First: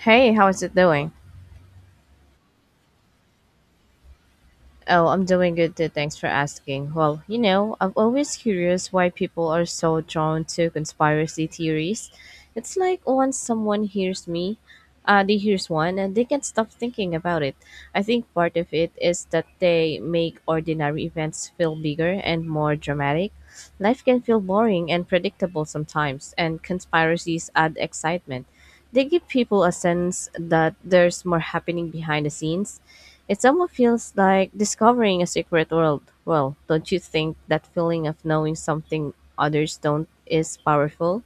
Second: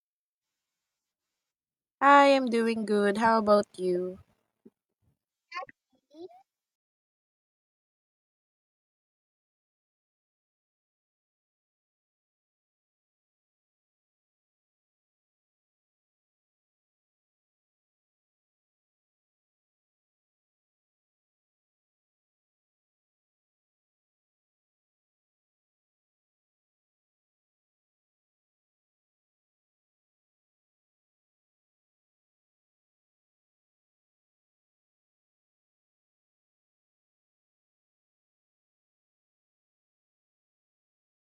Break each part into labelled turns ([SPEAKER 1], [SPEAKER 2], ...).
[SPEAKER 1] Hey, how is it doing?
[SPEAKER 2] I am doing good. How about you?
[SPEAKER 1] Oh, I'm doing good too. Thanks for asking. Well, you know, I'm always curious why people are so drawn to conspiracy theories. It's like once someone hears me, they hears one and they can't stop thinking about it. I think part of it is that they make ordinary events feel bigger and more dramatic. Life can feel boring and predictable sometimes, and conspiracies add excitement. They give people a sense that there's more happening behind the scenes. It almost feels like discovering a secret world. Well, don't you think that feeling of knowing something others don't is powerful?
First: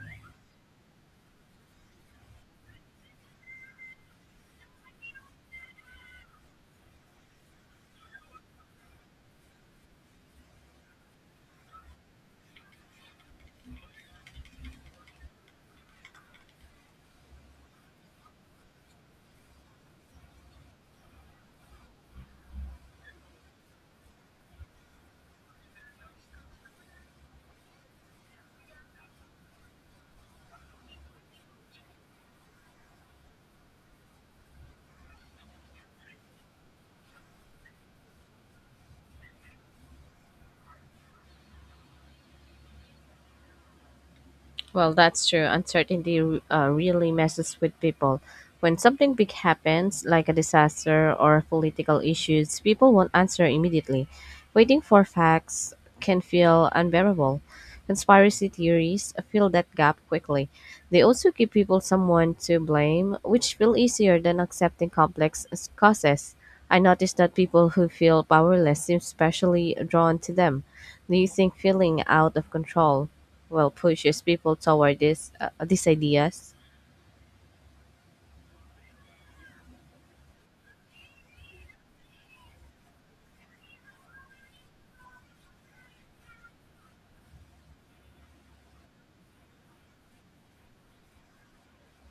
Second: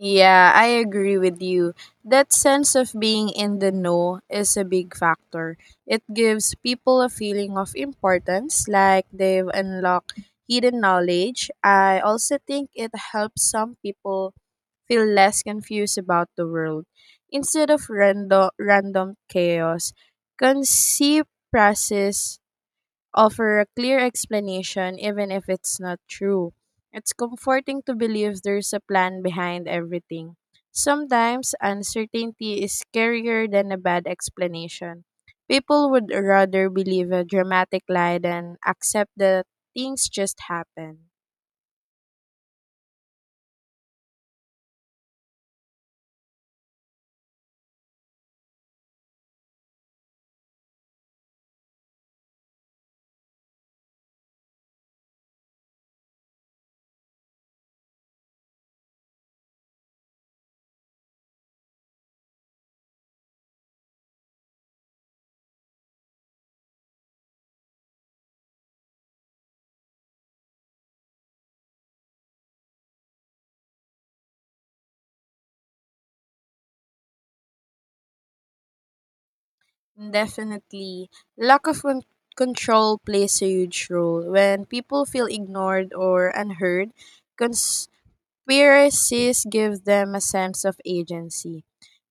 [SPEAKER 2] Yeah, I agree with you. That sense of being in the know is a big factor. It gives people a feeling of importance, like they've unlocked hidden knowledge. I also think it helps some people feel less confused about the world. Instead of random chaos, conceive process offer a clear explanation even if it's not true. It's comforting to believe there's a plan behind everything. Sometimes uncertainty is scarier than a bad explanation. People would rather believe a dramatic lie than accept that things just happen.
[SPEAKER 1] Well, that's true. Uncertainty really messes with people. When something big happens, like a disaster or political issues, people won't answer immediately. Waiting for facts can feel unbearable. Conspiracy theories fill that gap quickly. They also give people someone to blame, which feel easier than accepting causes. I noticed that people who feel powerless seem especially drawn to them. Do you think feeling out of control well pushes people toward this these ideas?
[SPEAKER 2] Definitely, lack of con- control plays a huge role. When people feel ignored or unheard, conspiracies give them a sense of agency.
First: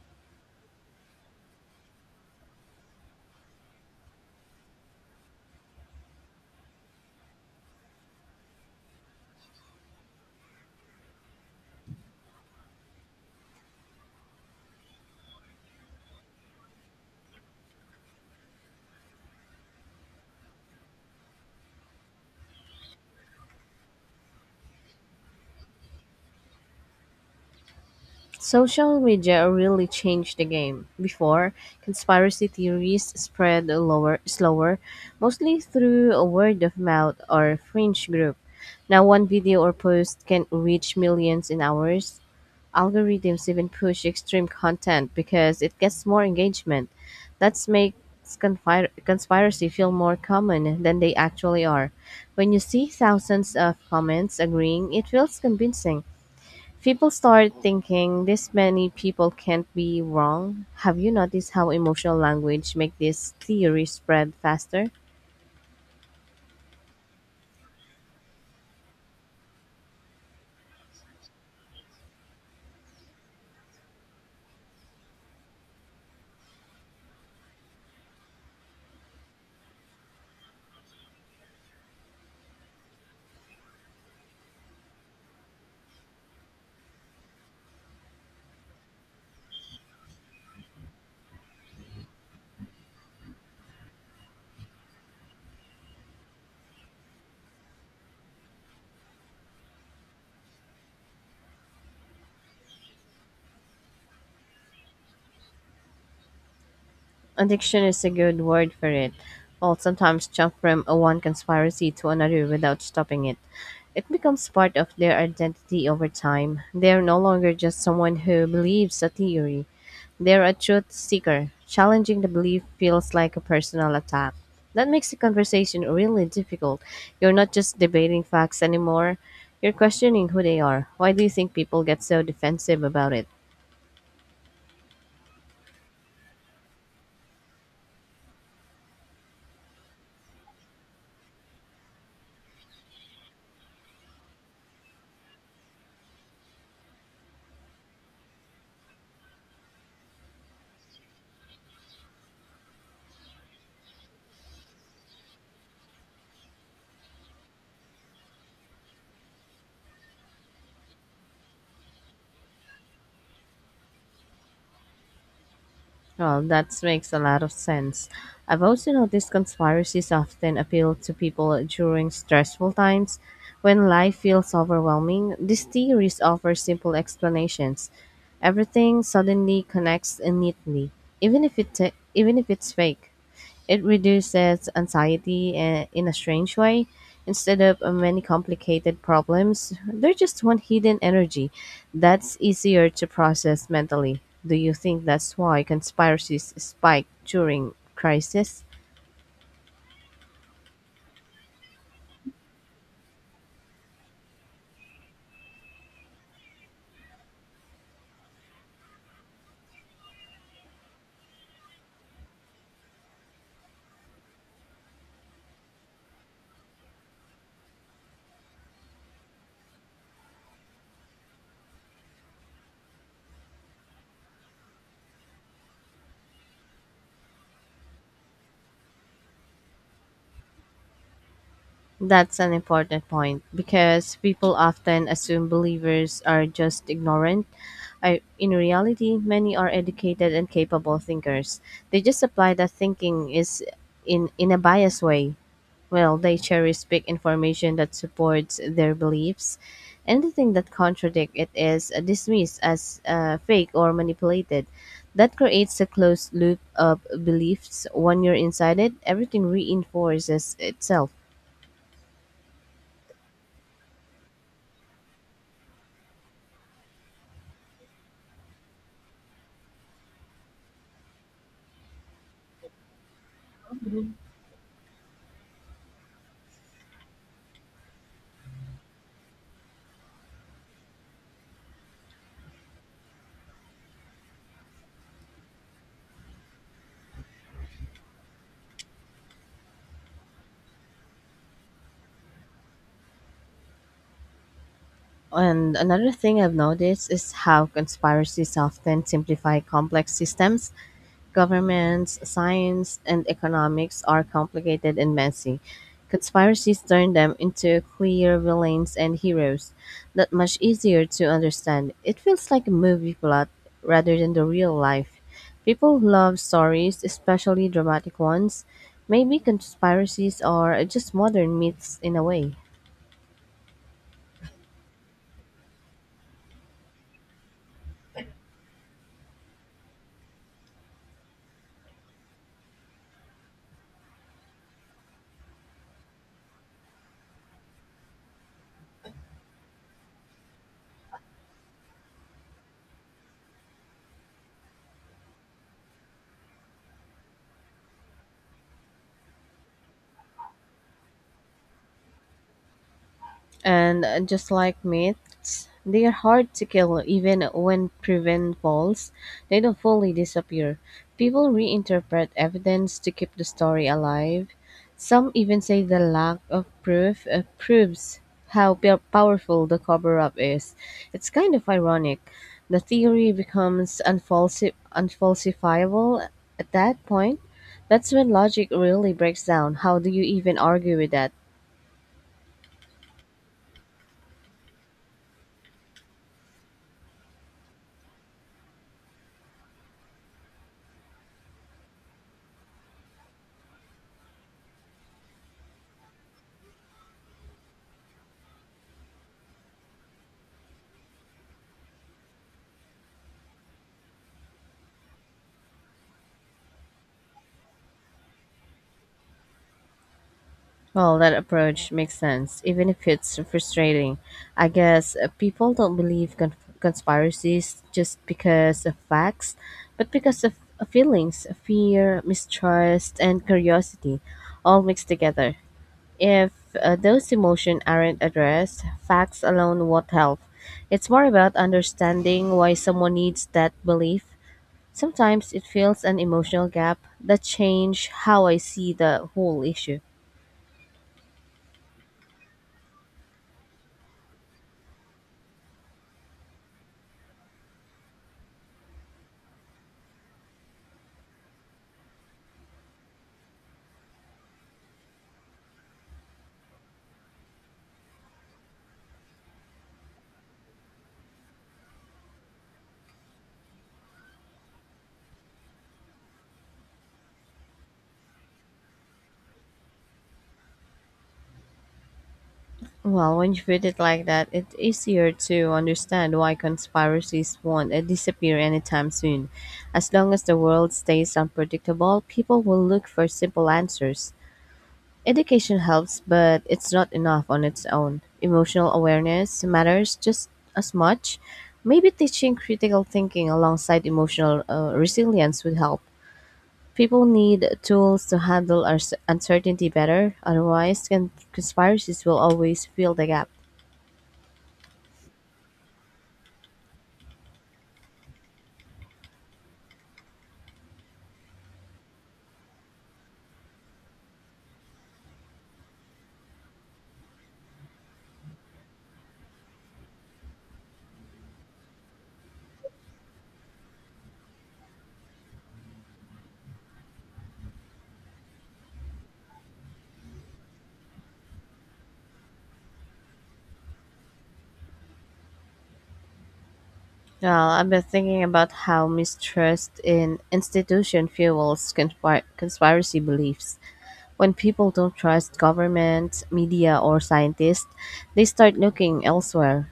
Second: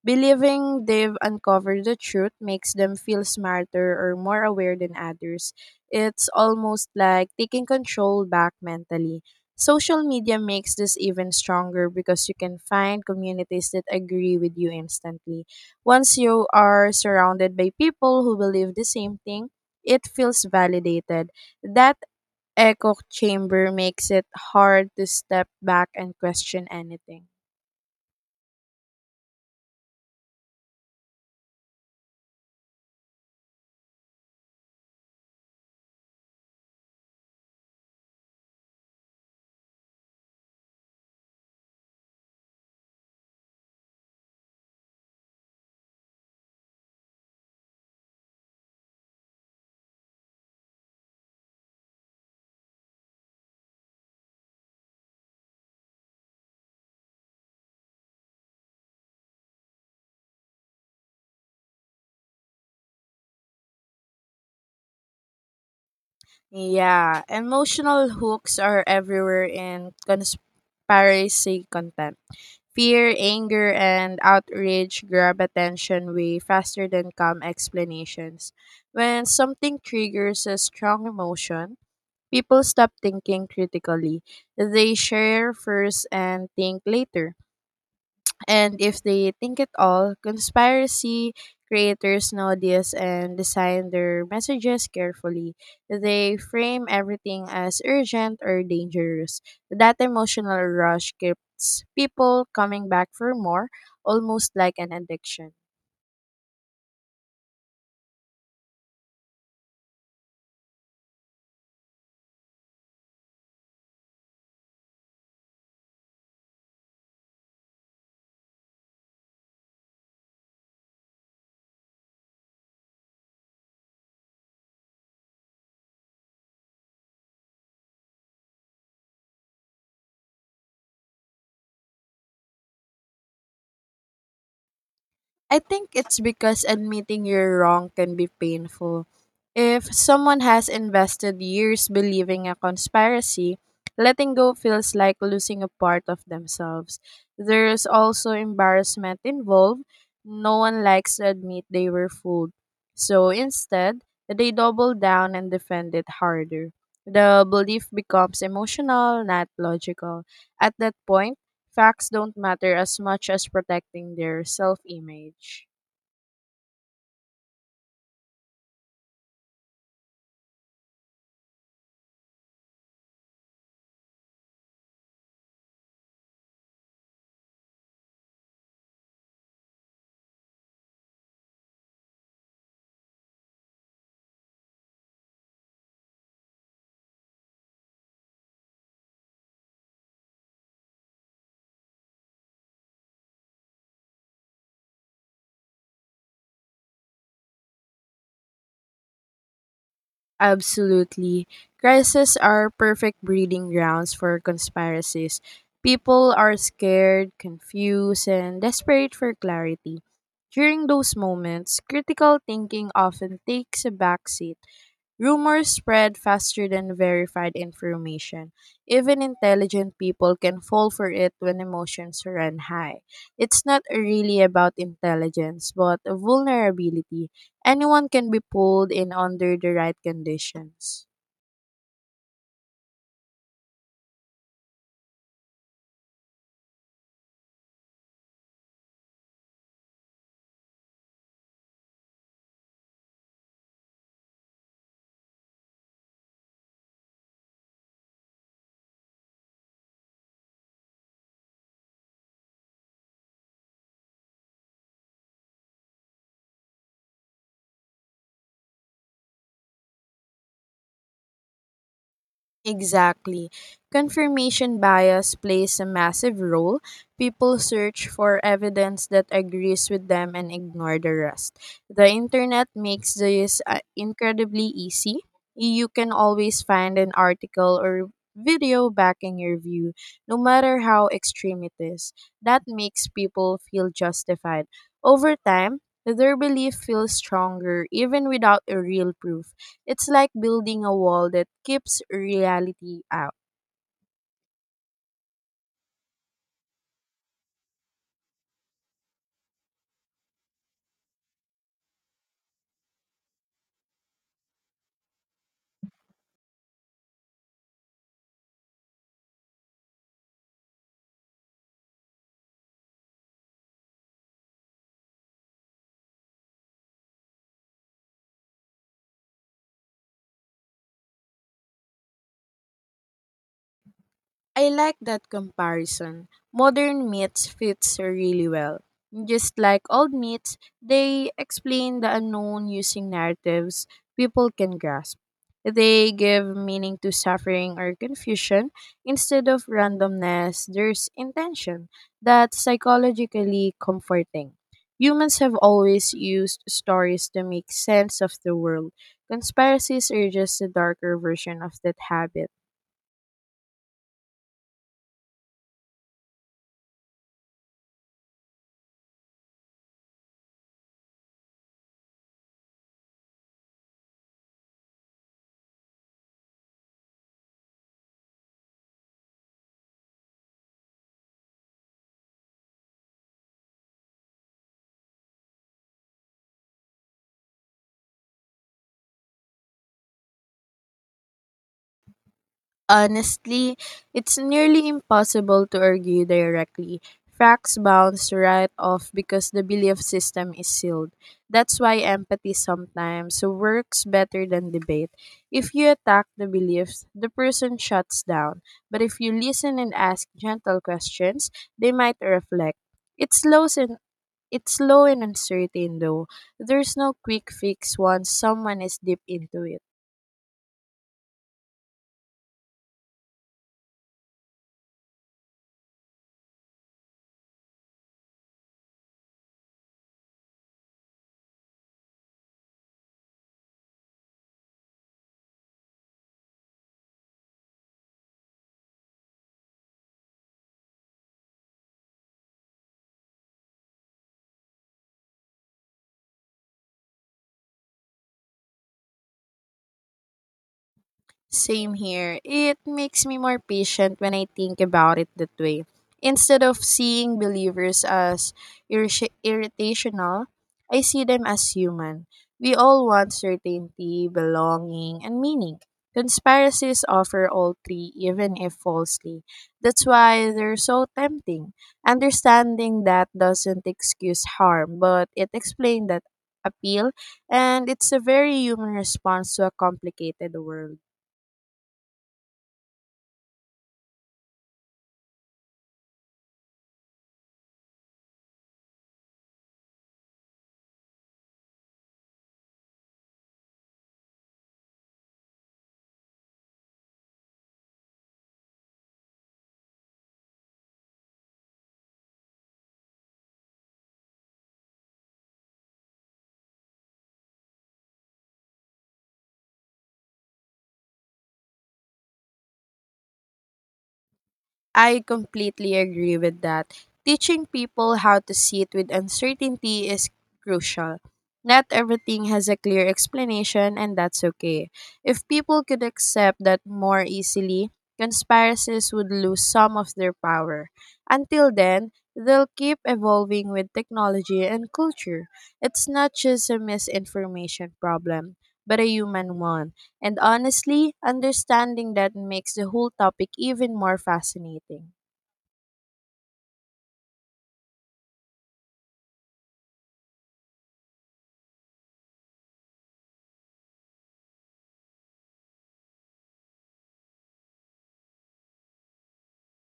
[SPEAKER 2] Believing they've uncovered the truth makes them feel smarter or more aware than others. It's almost like taking control back mentally. Social media makes this even stronger because you can find communities that agree with you instantly. Once you are surrounded by people who believe the same thing, it feels validated. That echo chamber makes it hard to step back and question anything.
[SPEAKER 1] Social media really changed the game. Before, conspiracy theories spread slower, mostly through a word of mouth or fringe group. Now, one video or post can reach millions in hours. Algorithms even push extreme content because it gets more engagement. That makes conspiracy feel more common than they actually are. When you see thousands of comments agreeing, it feels convincing. People start thinking this many people can't be wrong. Have you noticed how emotional language make this theory spread faster?
[SPEAKER 2] Yeah, emotional hooks are everywhere in conspiracy content. Fear, anger, and outrage grab attention way faster than calm explanations. When something triggers a strong emotion, people stop thinking critically. They share first and think later. And if they think at all, conspiracy creators know this and design their messages carefully. They frame everything as urgent or dangerous. That emotional rush keeps people coming back for more, almost like an addiction.
[SPEAKER 1] Addiction is a good word for it. I'll sometimes jump from a one conspiracy to another without stopping it. It becomes part of their identity over time. They are no longer just someone who believes a theory. They're a truth seeker. Challenging the belief feels like a personal attack. That makes the conversation really difficult. You're not just debating facts anymore, you're questioning who they are. Why do you think people get so defensive about it?
[SPEAKER 2] I think it's because admitting you're wrong can be painful. If someone has invested years believing a conspiracy, letting go feels like losing a part of themselves. There's also embarrassment involved. No one likes to admit they were fooled. So instead, they double down and defend it harder. The belief becomes emotional, not logical. At that point, facts don't matter as much as protecting their self image.
[SPEAKER 1] Well, that makes a lot of sense. I've also noticed conspiracies often appeal to people during stressful times. When life feels overwhelming, these theories offer simple explanations. Everything suddenly connects neatly, even if it's fake. It reduces anxiety in a strange way. Instead of many complicated problems, there's just one hidden energy that's easier to process mentally. Do you think that's why conspiracies spike during crisis?
[SPEAKER 2] Absolutely. Crises are perfect breeding grounds for conspiracies. People are scared, confused, and desperate for clarity. During those moments, critical thinking often takes a backseat. Rumors spread faster than verified information. Even intelligent people can fall for it when emotions run high. It's not really about intelligence, but vulnerability. Anyone can be pulled in under the right conditions.
[SPEAKER 1] That's an important point because people often assume believers are just ignorant. In reality, many are educated and capable thinkers. They just apply that thinking is in a biased way. Well, they cherry pick information that supports their beliefs. Anything that contradicts it is dismissed as fake or manipulated. That creates a closed loop of beliefs. When you're inside it, everything reinforces itself.
[SPEAKER 2] Exactly. Confirmation bias plays a massive role. People search for evidence that agrees with them and ignore the rest. The internet makes this incredibly easy. You can always find an article or video backing your view, no matter how extreme it is. That makes people feel justified. Over time, their belief feels stronger even without a real proof. It's like building a wall that keeps reality out.
[SPEAKER 1] And another thing I've noticed is how conspiracies often simplify complex systems. Governments, science, and economics are complicated and messy. Conspiracies turn them into clear villains and heroes, that much easier to understand. It feels like a movie plot rather than the real life. People love stories, especially dramatic ones. Maybe conspiracies are just modern myths in a way.
[SPEAKER 2] I like that comparison. Modern myths fits really well. Just like old myths, they explain the unknown using narratives people can grasp. They give meaning to suffering or confusion. Instead of randomness, there's intention. That's psychologically comforting. Humans have always used stories to make sense of the world. Conspiracies are just a darker version of that habit.
[SPEAKER 1] And just like myths, they are hard to kill even when proven false. They don't fully disappear. People reinterpret evidence to keep the story alive. Some even say the lack of proof proves how powerful the cover up is. It's kind of ironic. The theory becomes unfalsifiable at that point. That's when logic really breaks down. How do you even argue with that?
[SPEAKER 2] Honestly, it's nearly impossible to argue directly. Facts bounce right off because the belief system is sealed. That's why empathy sometimes works better than debate. If you attack the beliefs, the person shuts down. But if you listen and ask gentle questions, they might reflect. It's slow and it's slow and uncertain though. There's no quick fix once someone is deep into it.
[SPEAKER 1] Well, that approach makes sense, even if it's frustrating. I guess people don't believe conspiracies just because of facts, but because of feelings, fear, mistrust, and curiosity, all mixed together. If those emotions aren't addressed, facts alone won't help. It's more about understanding why someone needs that belief. Sometimes it fills an emotional gap that change how I see the whole issue.
[SPEAKER 2] Same here. It makes me more patient when I think about it that way. Instead of seeing believers as irritational, I see them as human. We all want certainty, belonging, and meaning. Conspiracies offer all three, even if falsely. That's why they're so tempting. Understanding that doesn't excuse harm, but it explains that appeal, and it's a very human response to a complicated world.
[SPEAKER 1] Well, when you put it like that, it's easier to understand why conspiracies won't disappear anytime soon. As long as the world stays unpredictable, people will look for simple answers. Education helps, but it's not enough on its own. Emotional awareness matters just as much. Maybe teaching critical thinking alongside emotional resilience would help. People need tools to handle uncertainty better, otherwise, conspiracies will always fill the gap.
[SPEAKER 2] I completely agree with that. Teaching people how to sit with uncertainty is crucial. Not everything has a clear explanation, and that's okay. If people could accept that more easily, conspiracies would lose some of their power. Until then, they'll keep evolving with technology and culture. It's not just a misinformation problem, but a human one. And honestly, understanding that makes the whole topic even more fascinating.
[SPEAKER 1] Well, I've been thinking about how mistrust in institution fuels conspiracy beliefs. When people don't trust government, media, or scientists, they start looking elsewhere.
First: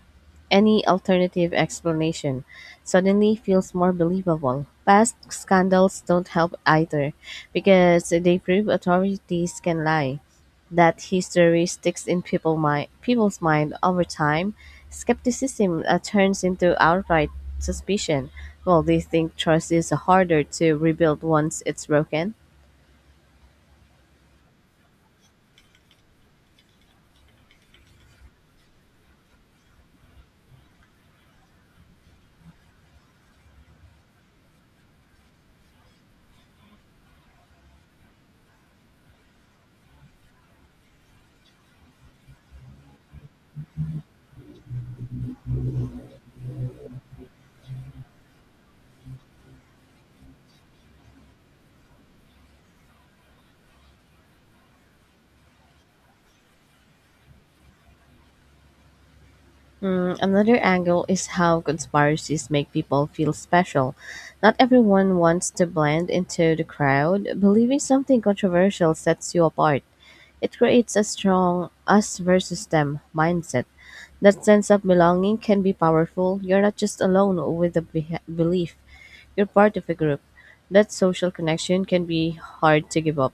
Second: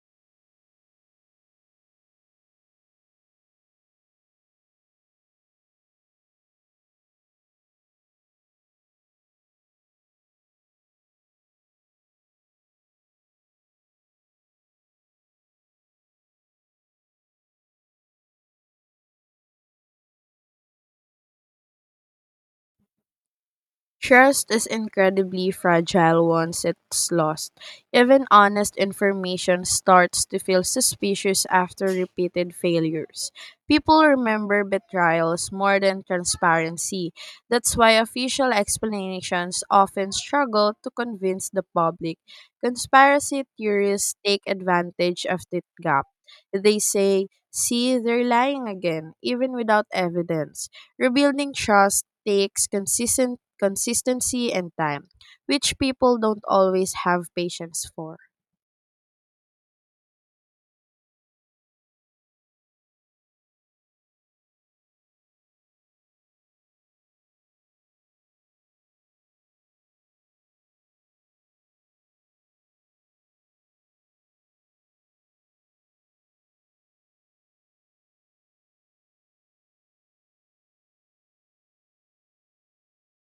[SPEAKER 1] Any alternative explanation suddenly feels more believable. Past scandals don't help either because they prove authorities can lie. That history sticks in people's mind over time. Skepticism turns into outright suspicion. Well, do you think trust is harder to rebuild once it's broken?
[SPEAKER 2] Trust is incredibly fragile once it's lost. Even honest information starts to feel suspicious after repeated failures. People remember betrayals more than transparency. That's why official explanations often struggle to convince the public. Conspiracy theorists take advantage of that gap. They say, see, they're lying again, even without evidence. Rebuilding trust takes consistent consistency and time, which people don't always have patience for.
[SPEAKER 1] Mm, another angle is how conspiracies make people feel special. Not everyone wants to blend into the crowd. Believing something controversial sets you apart. It creates a strong us versus them mindset. That sense of belonging can be powerful. You're not just alone with the beh belief, you're part of a group. That social connection can be hard to give up.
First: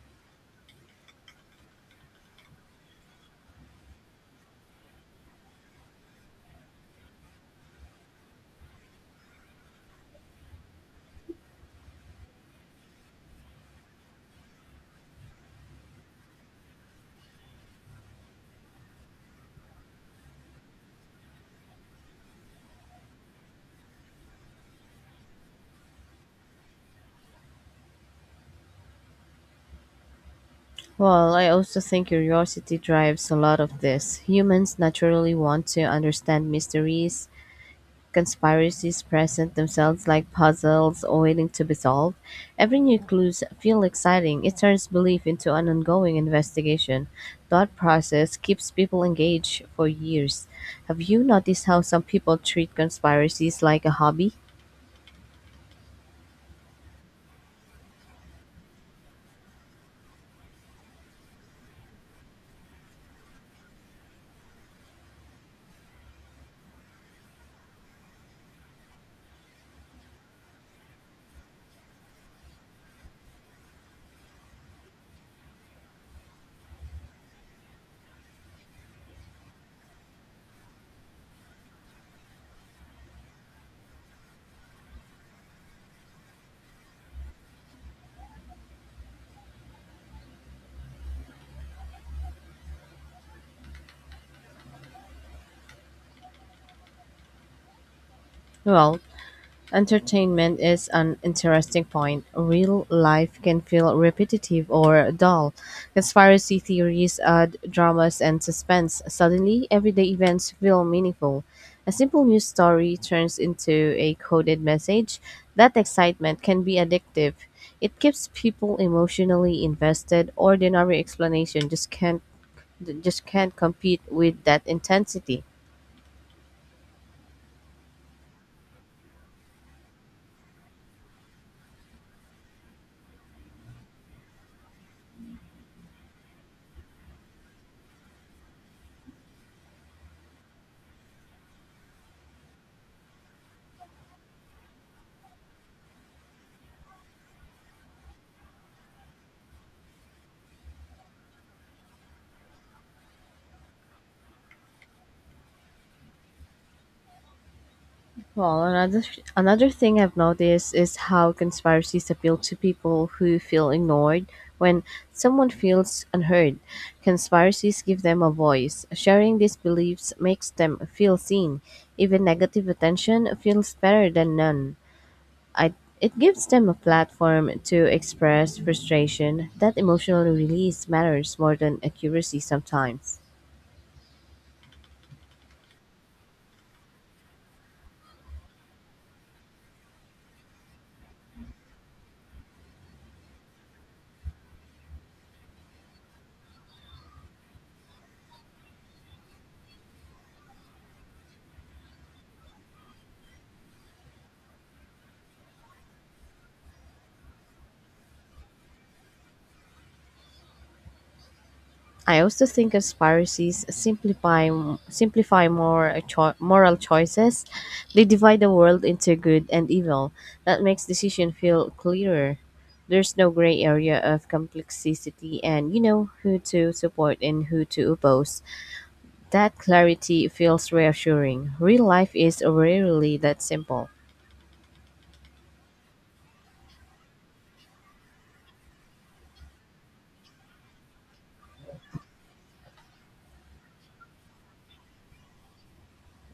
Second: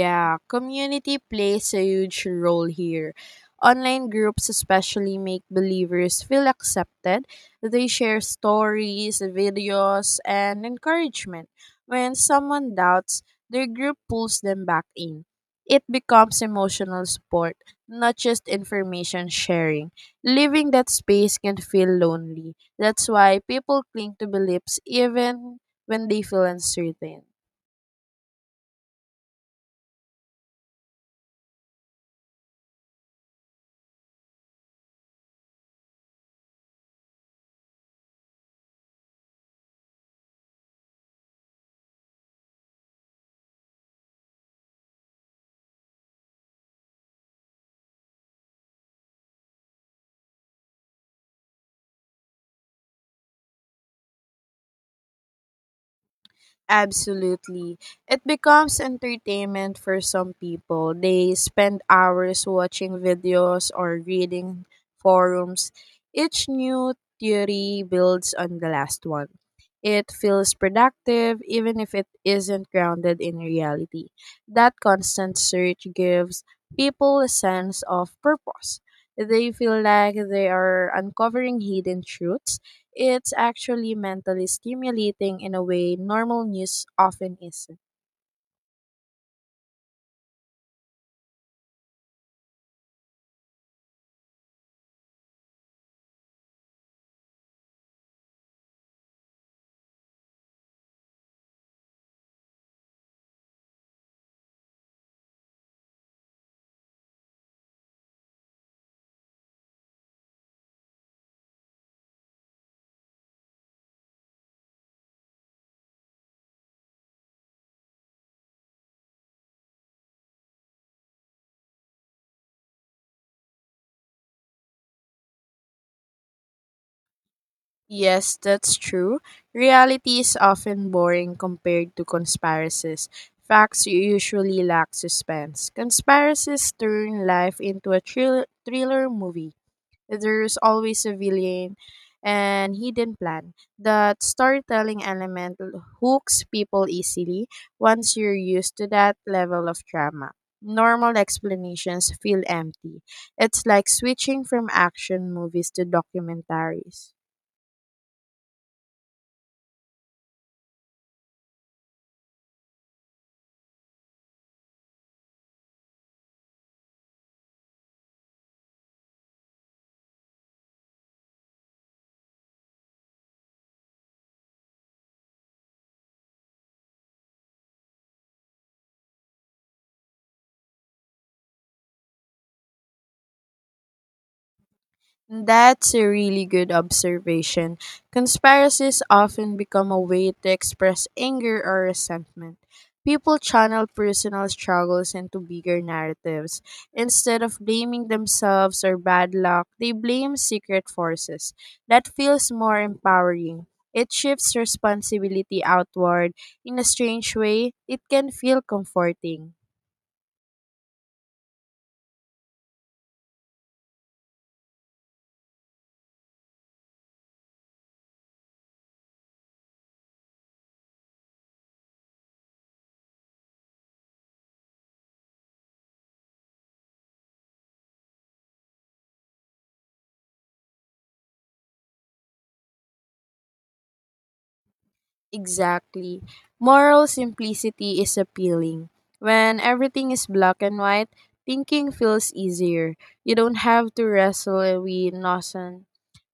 [SPEAKER 2] Yeah, community plays a huge role here. Online groups especially make believers feel accepted. They share stories, videos, and encouragement. When someone doubts, their group pulls them back in. It becomes emotional support, not just information sharing. Leaving that space can feel lonely. That's why people cling to beliefs even when they feel uncertain.
[SPEAKER 1] Well, I also think curiosity drives a lot of this. Humans naturally want to understand mysteries. Conspiracies present themselves like puzzles waiting to be solved. Every new clue feels exciting. It turns belief into an ongoing investigation. Thought process keeps people engaged for years. Have you noticed how some people treat conspiracies like a hobby?
[SPEAKER 2] Absolutely. It becomes entertainment for some people. They spend hours watching videos or reading forums. Each new theory builds on the last one. It feels productive even if it isn't grounded in reality. That constant search gives people a sense of purpose. They feel like they are uncovering hidden truths. It's actually mentally stimulating in a way normal news often isn't.
[SPEAKER 1] Well, entertainment is an interesting point. Real life can feel repetitive or dull. Conspiracy theories add dramas and suspense. Suddenly, everyday events feel meaningful. A simple news story turns into a coded message. That excitement can be addictive. It keeps people emotionally invested. Ordinary explanation just can't compete with that intensity.
[SPEAKER 2] Yes, that's true. Reality is often boring compared to conspiracies. Facts usually lack suspense. Conspiracies turn life into a thriller movie. There's always a villain and hidden plan. That storytelling element hooks people easily once you're used to that level of drama. Normal explanations feel empty. It's like switching from action movies to documentaries.
[SPEAKER 1] Well, another thing I've noticed is how conspiracies appeal to people who feel ignored. When someone feels unheard, conspiracies give them a voice. Sharing these beliefs makes them feel seen. Even negative attention feels better than none. I, it gives them a platform to express frustration. That emotional release matters more than accuracy sometimes.
[SPEAKER 2] That's a really good observation. Conspiracies often become a way to express anger or resentment. People channel personal struggles into bigger narratives. Instead of blaming themselves or bad luck, they blame secret forces. That feels more empowering. It shifts responsibility outward. In a strange way, it can feel comforting.
[SPEAKER 1] I also think conspiracies simplify moral choices. They divide the world into good and evil. That makes decision feel clearer. There's no gray area of complexity and you know who to support and who to oppose. That clarity feels reassuring. Real life is rarely that simple.
[SPEAKER 2] Exactly. Moral simplicity is appealing. When everything is black and white, thinking feels easier. You don't have to wrestle with nonsense.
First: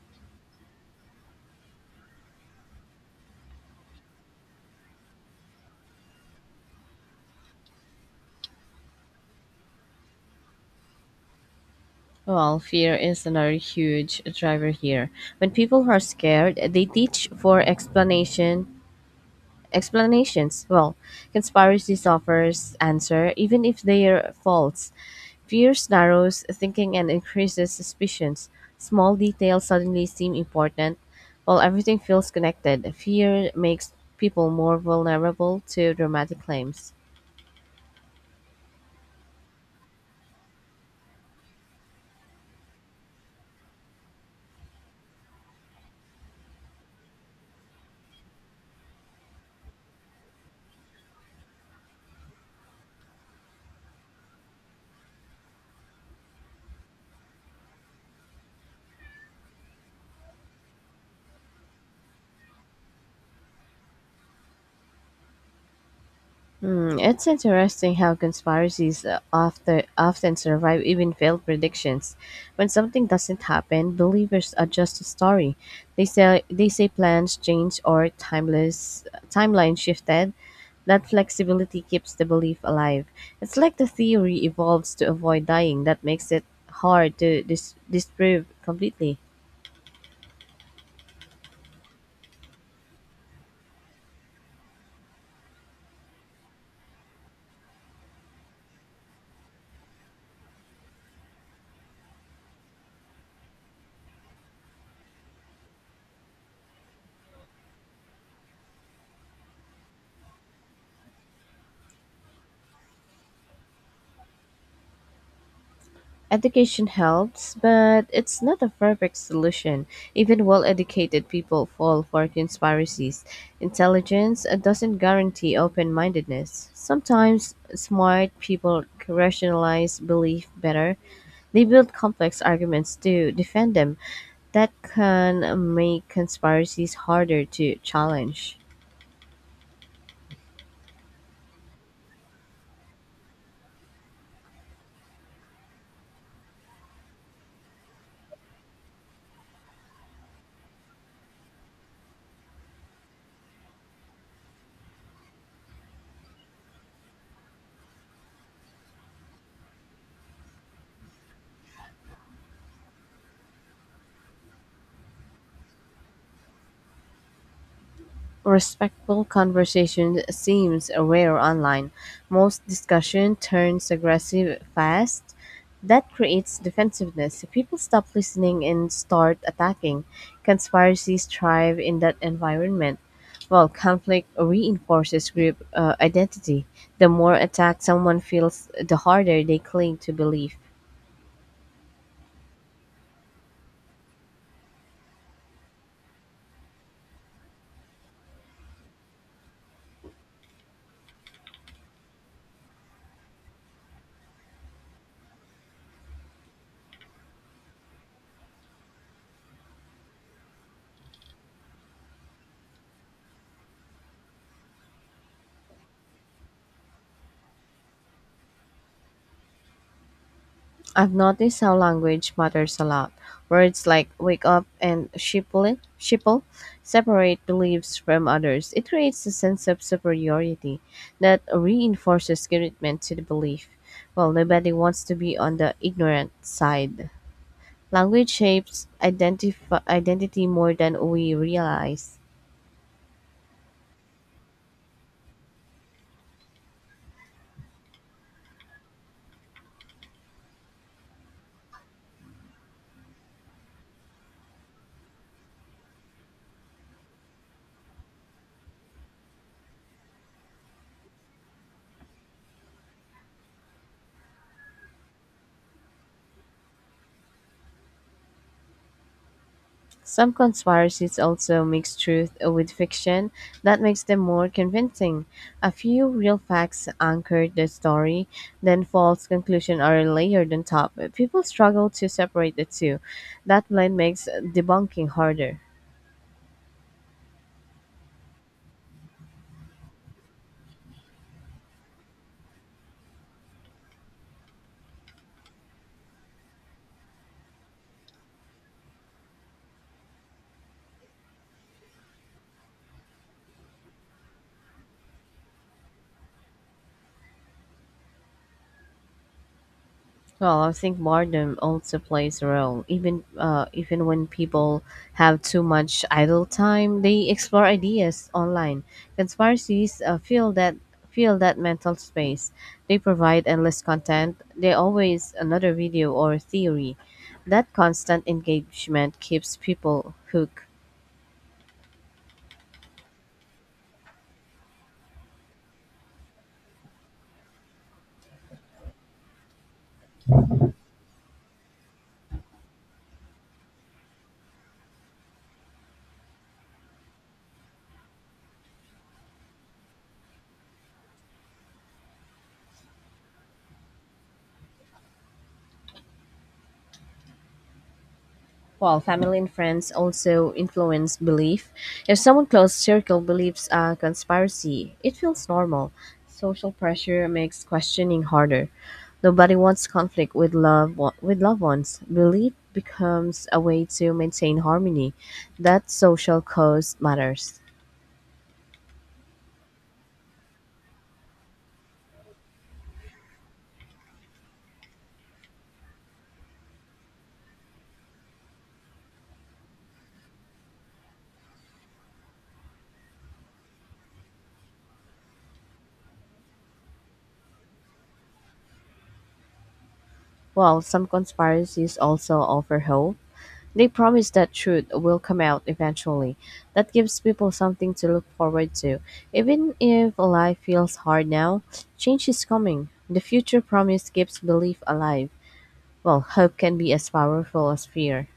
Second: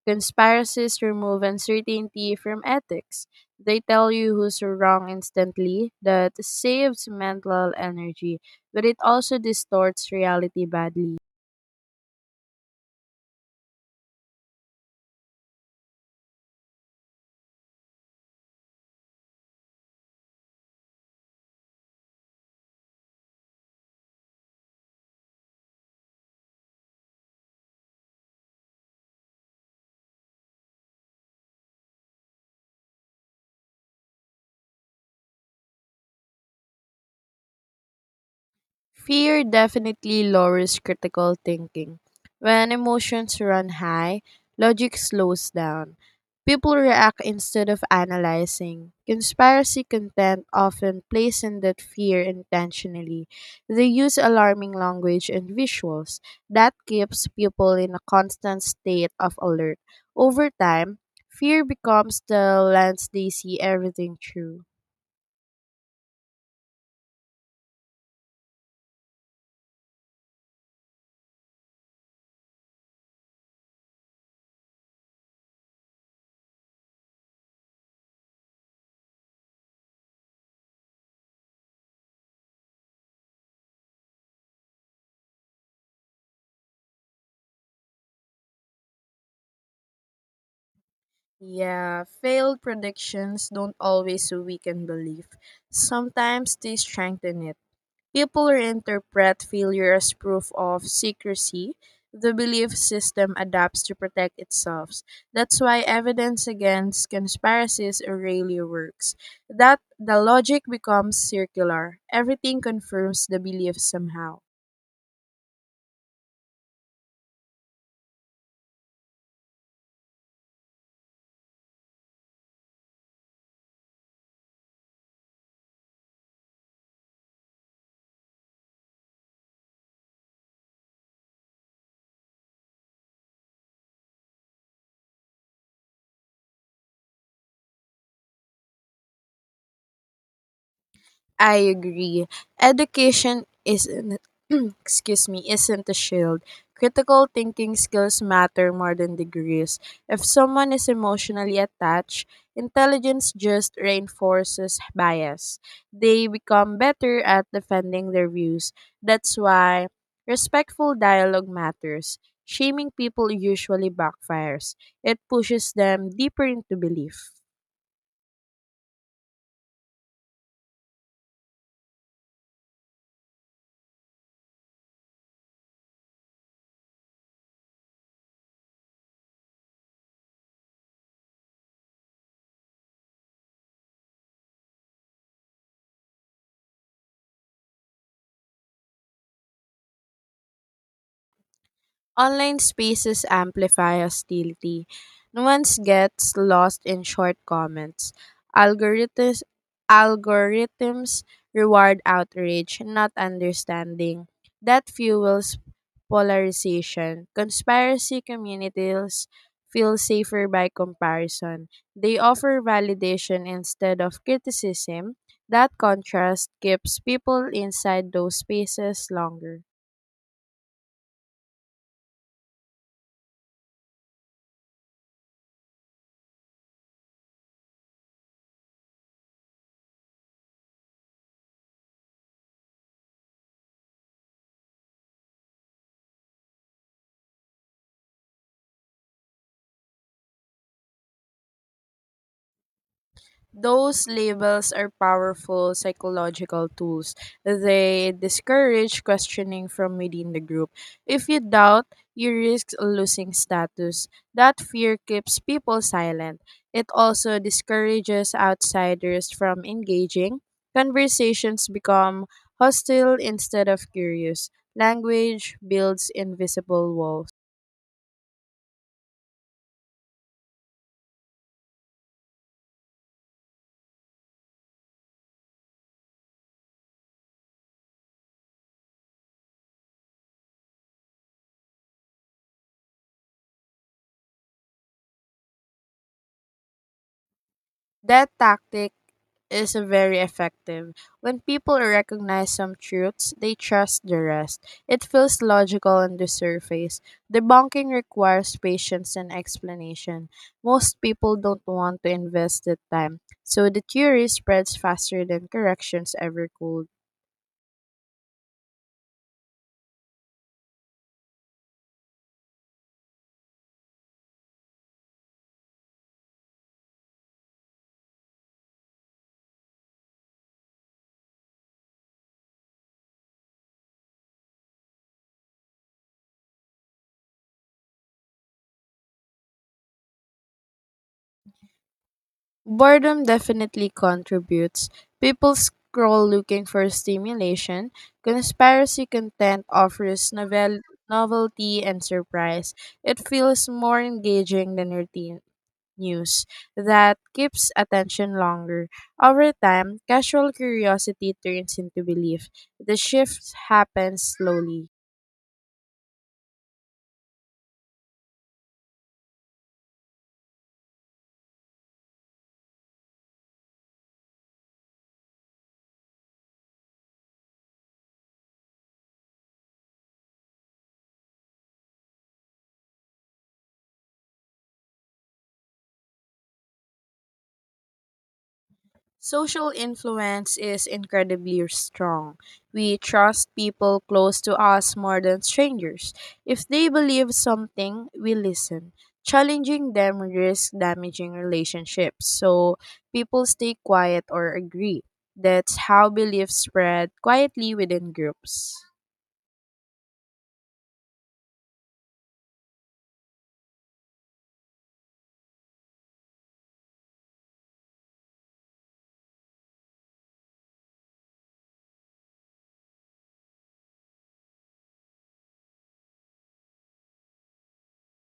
[SPEAKER 2] Conspiracies remove uncertainty from ethics. They tell you who's wrong instantly. That saves mental energy, but it also distorts reality badly.
[SPEAKER 1] Well, fear is another huge driver here. When people are scared, they reach for explanations. Well, conspiracy offers answer even if they are false. Fears narrows thinking and increases suspicions. Small details suddenly seem important, while everything feels connected. Fear makes people more vulnerable to dramatic claims.
[SPEAKER 2] Fear definitely lowers critical thinking. When emotions run high, logic slows down. People react instead of analyzing. Conspiracy content often plays in that fear intentionally. They use alarming language and visuals. That keeps people in a constant state of alert. Over time, fear becomes the lens they see everything through.
[SPEAKER 1] Hmm, it's interesting how conspiracies often survive even failed predictions. When something doesn't happen, believers adjust the story. They say plans change or timeless timeline shifted. That flexibility keeps the belief alive. It's like the theory evolves to avoid dying. That makes it hard to disprove completely.
[SPEAKER 2] Yeah, failed predictions don't always weaken belief. Sometimes they strengthen it. People reinterpret failure as proof of secrecy. The belief system adapts to protect itself. That's why evidence against conspiracies rarely works. That the logic becomes circular. Everything confirms the belief somehow.
[SPEAKER 1] Education helps, but it's not a perfect solution. Even well educated people fall for conspiracies. Intelligence doesn't guarantee open mindedness. Sometimes smart people rationalize belief better. They build complex arguments to defend them. That can make conspiracies harder to challenge.
[SPEAKER 2] I agree. Education isn't excuse me, isn't a shield. Critical thinking skills matter more than degrees. If someone is emotionally attached, intelligence just reinforces bias. They become better at defending their views. That's why respectful dialogue matters. Shaming people usually backfires. It pushes them deeper into belief.
[SPEAKER 1] Respectful conversation seems rare online. Most discussion turns aggressive fast. That creates defensiveness. People stop listening and start attacking. Conspiracies thrive in that environment. While conflict reinforces group identity. The more attacked someone feels, the harder they cling to belief.
[SPEAKER 2] Online spaces amplify hostility. Nuance gets lost in short comments. Algorithms, algorithms reward outrage, not understanding. That fuels polarization. Conspiracy communities feel safer by comparison. They offer validation instead of criticism. That contrast keeps people inside those spaces longer.
[SPEAKER 1] I've noticed how language matters a lot. Words like wake up and shipple separate beliefs from others. It creates a sense of superiority that reinforces commitment to the belief. Well, nobody wants to be on the ignorant side. Language shapes identity more than we realize.
[SPEAKER 2] Those labels are powerful psychological tools. They discourage questioning from within the group. If you doubt, you risk losing status. That fear keeps people silent. It also discourages outsiders from engaging. Conversations become hostile instead of curious. Language builds invisible walls.
[SPEAKER 1] Some conspiracies also mix truth with fiction. That makes them more convincing. A few real facts anchor the story, then false conclusions are layered on top. People struggle to separate the two. That blend makes debunking harder.
[SPEAKER 2] That tactic is very effective. When people recognize some truths, they trust the rest. It feels logical on the surface. Debunking requires patience and explanation. Most people don't want to invest the time, so the theory spreads faster than corrections ever could.
[SPEAKER 1] Well, I think boredom also plays a role. Even when people have too much idle time, they explore ideas online. Conspiracies feel that mental space. They provide endless content. They always another video or theory. That constant engagement keeps people hooked.
[SPEAKER 2] Boredom definitely contributes. People scroll looking for stimulation. Conspiracy content offers novelty and surprise. It feels more engaging than routine news that keeps attention longer. Over time, casual curiosity turns into belief. The shift happens slowly.
[SPEAKER 1] Well, family and friends also influence belief, if someone close circle believes a conspiracy, it feels normal. Social pressure makes questioning harder. Nobody wants conflict with love with loved ones. Belief becomes a way to maintain harmony. That social cause matters.
[SPEAKER 2] Social influence is incredibly strong. We trust people close to us more than strangers. If they believe something, we listen. Challenging them risks damaging relationships, so people stay quiet or agree. That's how beliefs spread quietly within groups.
[SPEAKER 1] Well, some conspiracies also offer hope. They promise that truth will come out eventually. That gives people something to look forward to. Even if life feels hard now, change is coming. The future promise keeps belief alive. Well, hope can be as powerful as fear.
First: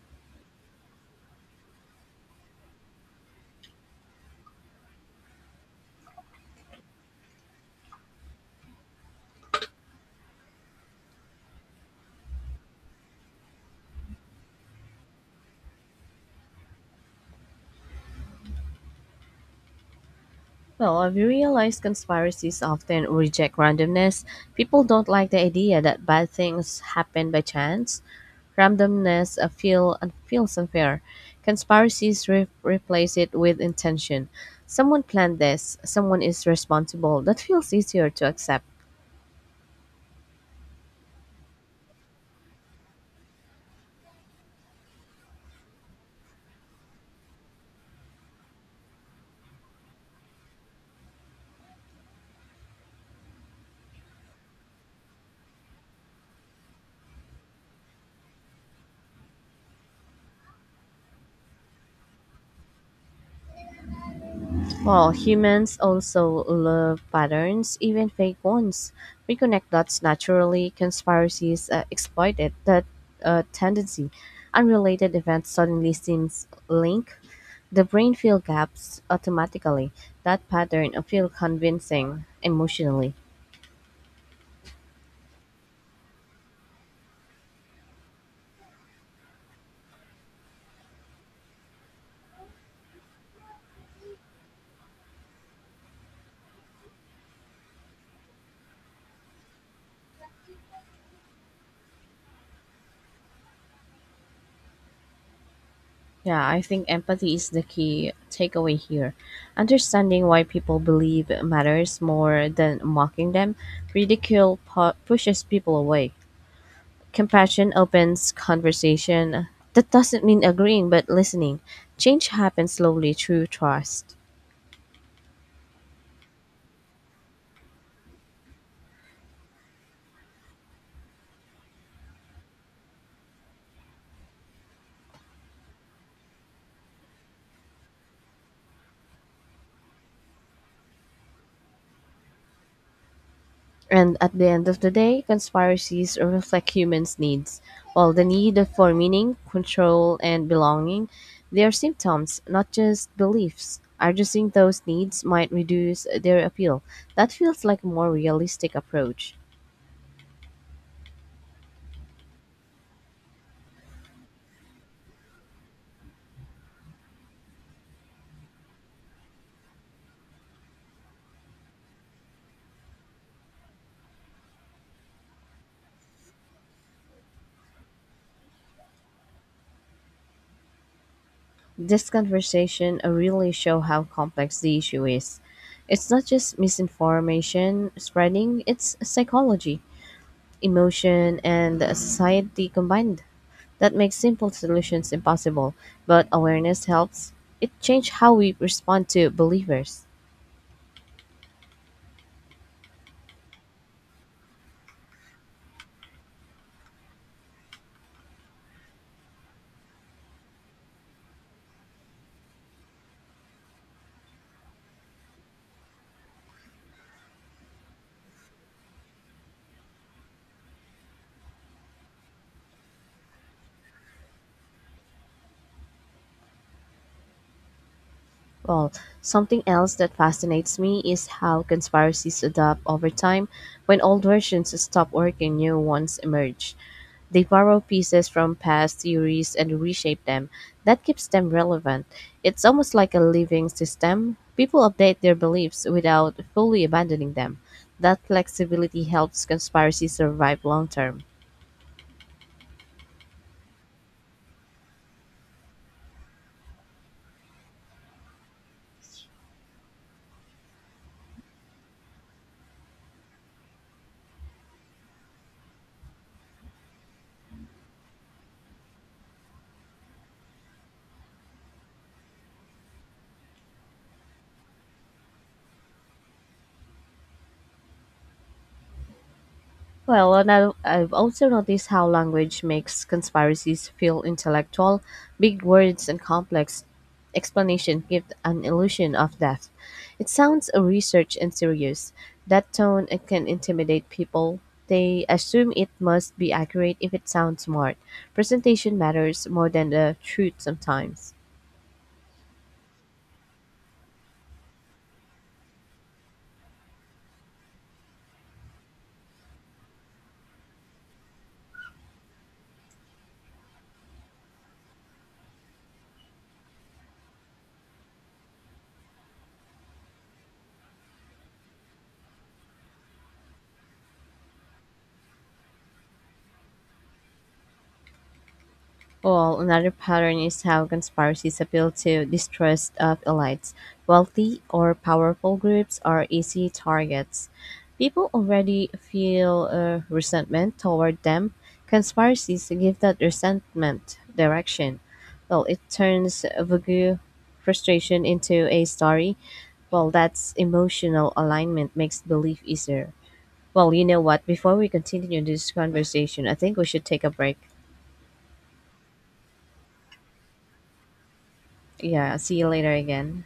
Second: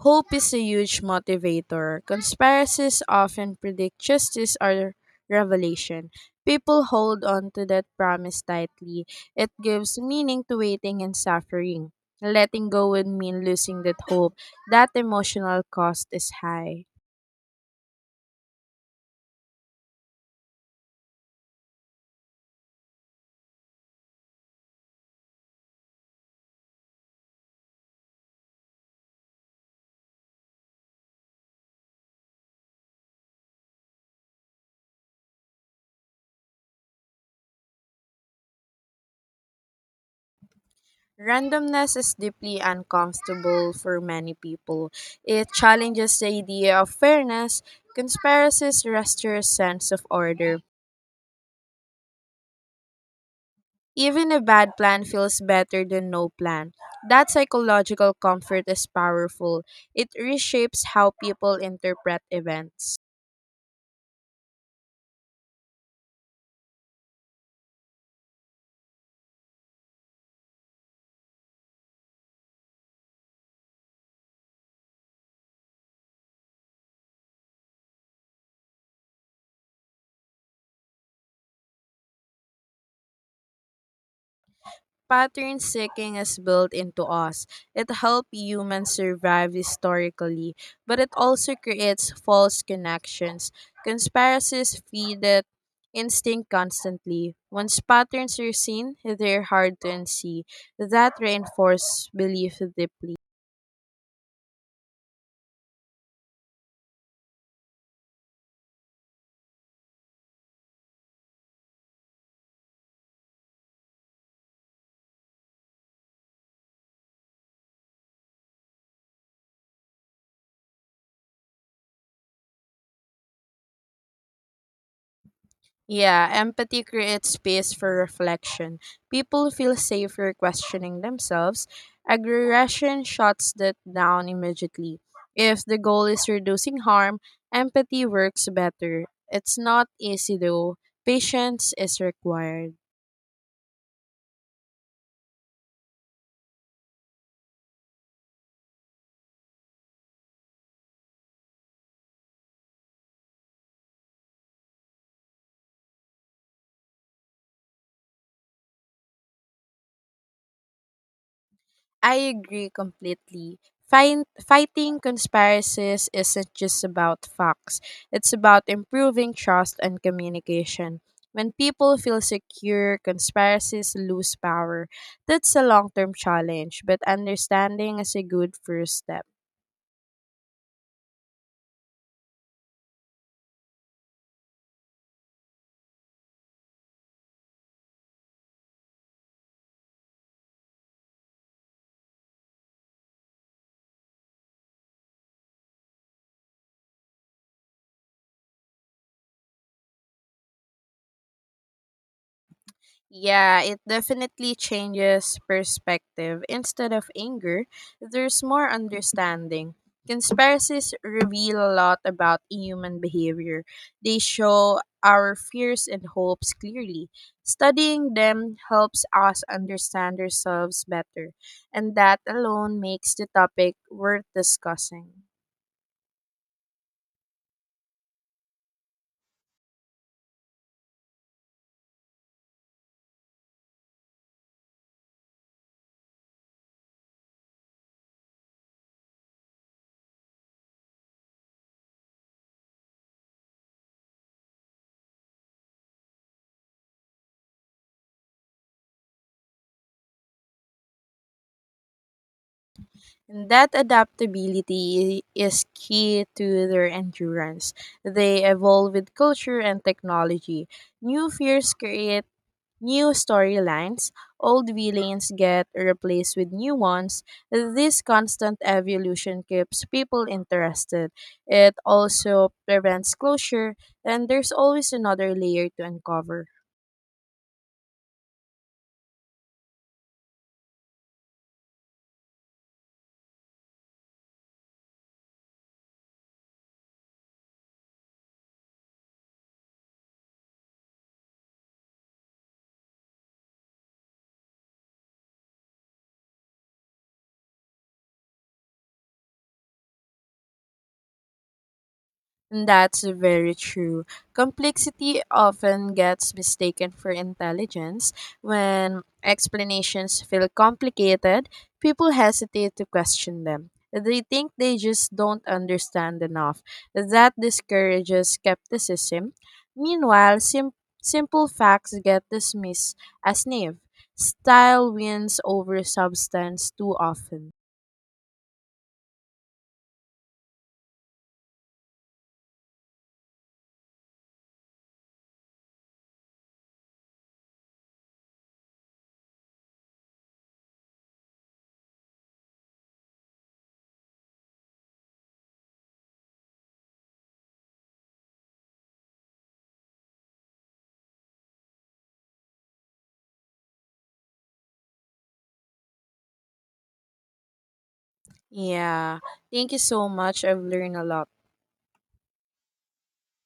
[SPEAKER 2] Hope is a huge motivator. Conspiracies often predict justice or revelation. People hold on to that promise tightly. It gives meaning to waiting and suffering. Letting go would mean losing that hope. That emotional cost is high.
[SPEAKER 1] Well, I've realized conspiracies often reject randomness. People don't like the idea that bad things happen by chance. Randomness feels unfair. Conspiracies replace it with intention. Someone planned this, someone is responsible. That feels easier to accept.
[SPEAKER 2] Randomness is deeply uncomfortable for many people. It challenges the idea of fairness. Conspiracies restore a sense of order. Even a bad plan feels better than no plan. That psychological comfort is powerful. It reshapes how people interpret events.
[SPEAKER 1] Well, humans also love patterns, even fake ones. We connect dots naturally, conspiracies exploit that tendency. Unrelated events suddenly seems linked. The brain fills gaps automatically. That pattern feels convincing emotionally.
[SPEAKER 2] Pattern seeking is built into us. It helped humans survive historically, but it also creates false connections. Conspiracies feed it instinct constantly. Once patterns are seen, they're hard to unsee. That reinforces belief deeply.
[SPEAKER 1] Yeah, I think empathy is the key takeaway here. Understanding why people believe matters more than mocking them. Ridicule pushes people away. Compassion opens conversation. That doesn't mean agreeing, but listening. Change happens slowly through trust.
[SPEAKER 2] Yeah, empathy creates space for reflection. People feel safer questioning themselves. Aggression shuts that down immediately. If the goal is reducing harm, empathy works better. It's not easy though. Patience is required.
[SPEAKER 1] And at the end of the day, conspiracies reflect humans' needs. While the need for meaning, control, and belonging, they are symptoms, not just beliefs. Addressing those needs might reduce their appeal. That feels like a more realistic approach.
[SPEAKER 2] I agree completely. Fighting conspiracies isn't just about facts, it's about improving trust and communication. When people feel secure, conspiracies lose power. That's a long term challenge, but understanding is a good first step.
[SPEAKER 1] This conversation really show how complex the issue is. It's not just misinformation spreading, it's psychology, emotion, and society combined. That makes simple solutions impossible, but awareness helps. It change how we respond to believers.
[SPEAKER 2] Yeah, it definitely changes perspective. Instead of anger, there's more understanding. Conspiracies reveal a lot about human behavior. They show our fears and hopes clearly. Studying them helps us understand ourselves better, and that alone makes the topic worth discussing.
[SPEAKER 1] Well, something else that fascinates me is how conspiracies adapt over time. When old versions stop working, new ones emerge. They borrow pieces from past theories and reshape them. That keeps them relevant. It's almost like a living system. People update their beliefs without fully abandoning them. That flexibility helps conspiracies survive long term.
[SPEAKER 2] That adaptability is key to their endurance. They evolve with culture and technology. New fears create new storylines. Old villains get replaced with new ones. This constant evolution keeps people interested. It also prevents closure, and there's always another layer to uncover.
[SPEAKER 1] Well, and I've also noticed how language makes conspiracies feel intellectual. Big words and complex explanation give an illusion of depth. It sounds researched and serious. That tone it can intimidate people. They assume it must be accurate if it sounds smart. Presentation matters more than the truth sometimes.
[SPEAKER 2] That's very true. Complexity often gets mistaken for intelligence. When explanations feel complicated, people hesitate to question them. They think they just don't understand enough. That discourages skepticism. Meanwhile, simple facts get dismissed as naive. Style wins over substance too often.
[SPEAKER 1] Well, another pattern is how conspiracies appeal to distrust of elites. Wealthy or powerful groups are easy targets. People already feel resentment toward them. Conspiracies give that resentment direction. Well, it turns vague frustration into a story. Well, that's emotional alignment makes belief easier. Well, you know what? Before we continue this conversation, I think we should take a break.
[SPEAKER 2] Yeah, thank you so much. I've learned a lot.
[SPEAKER 1] Yeah, see you later again.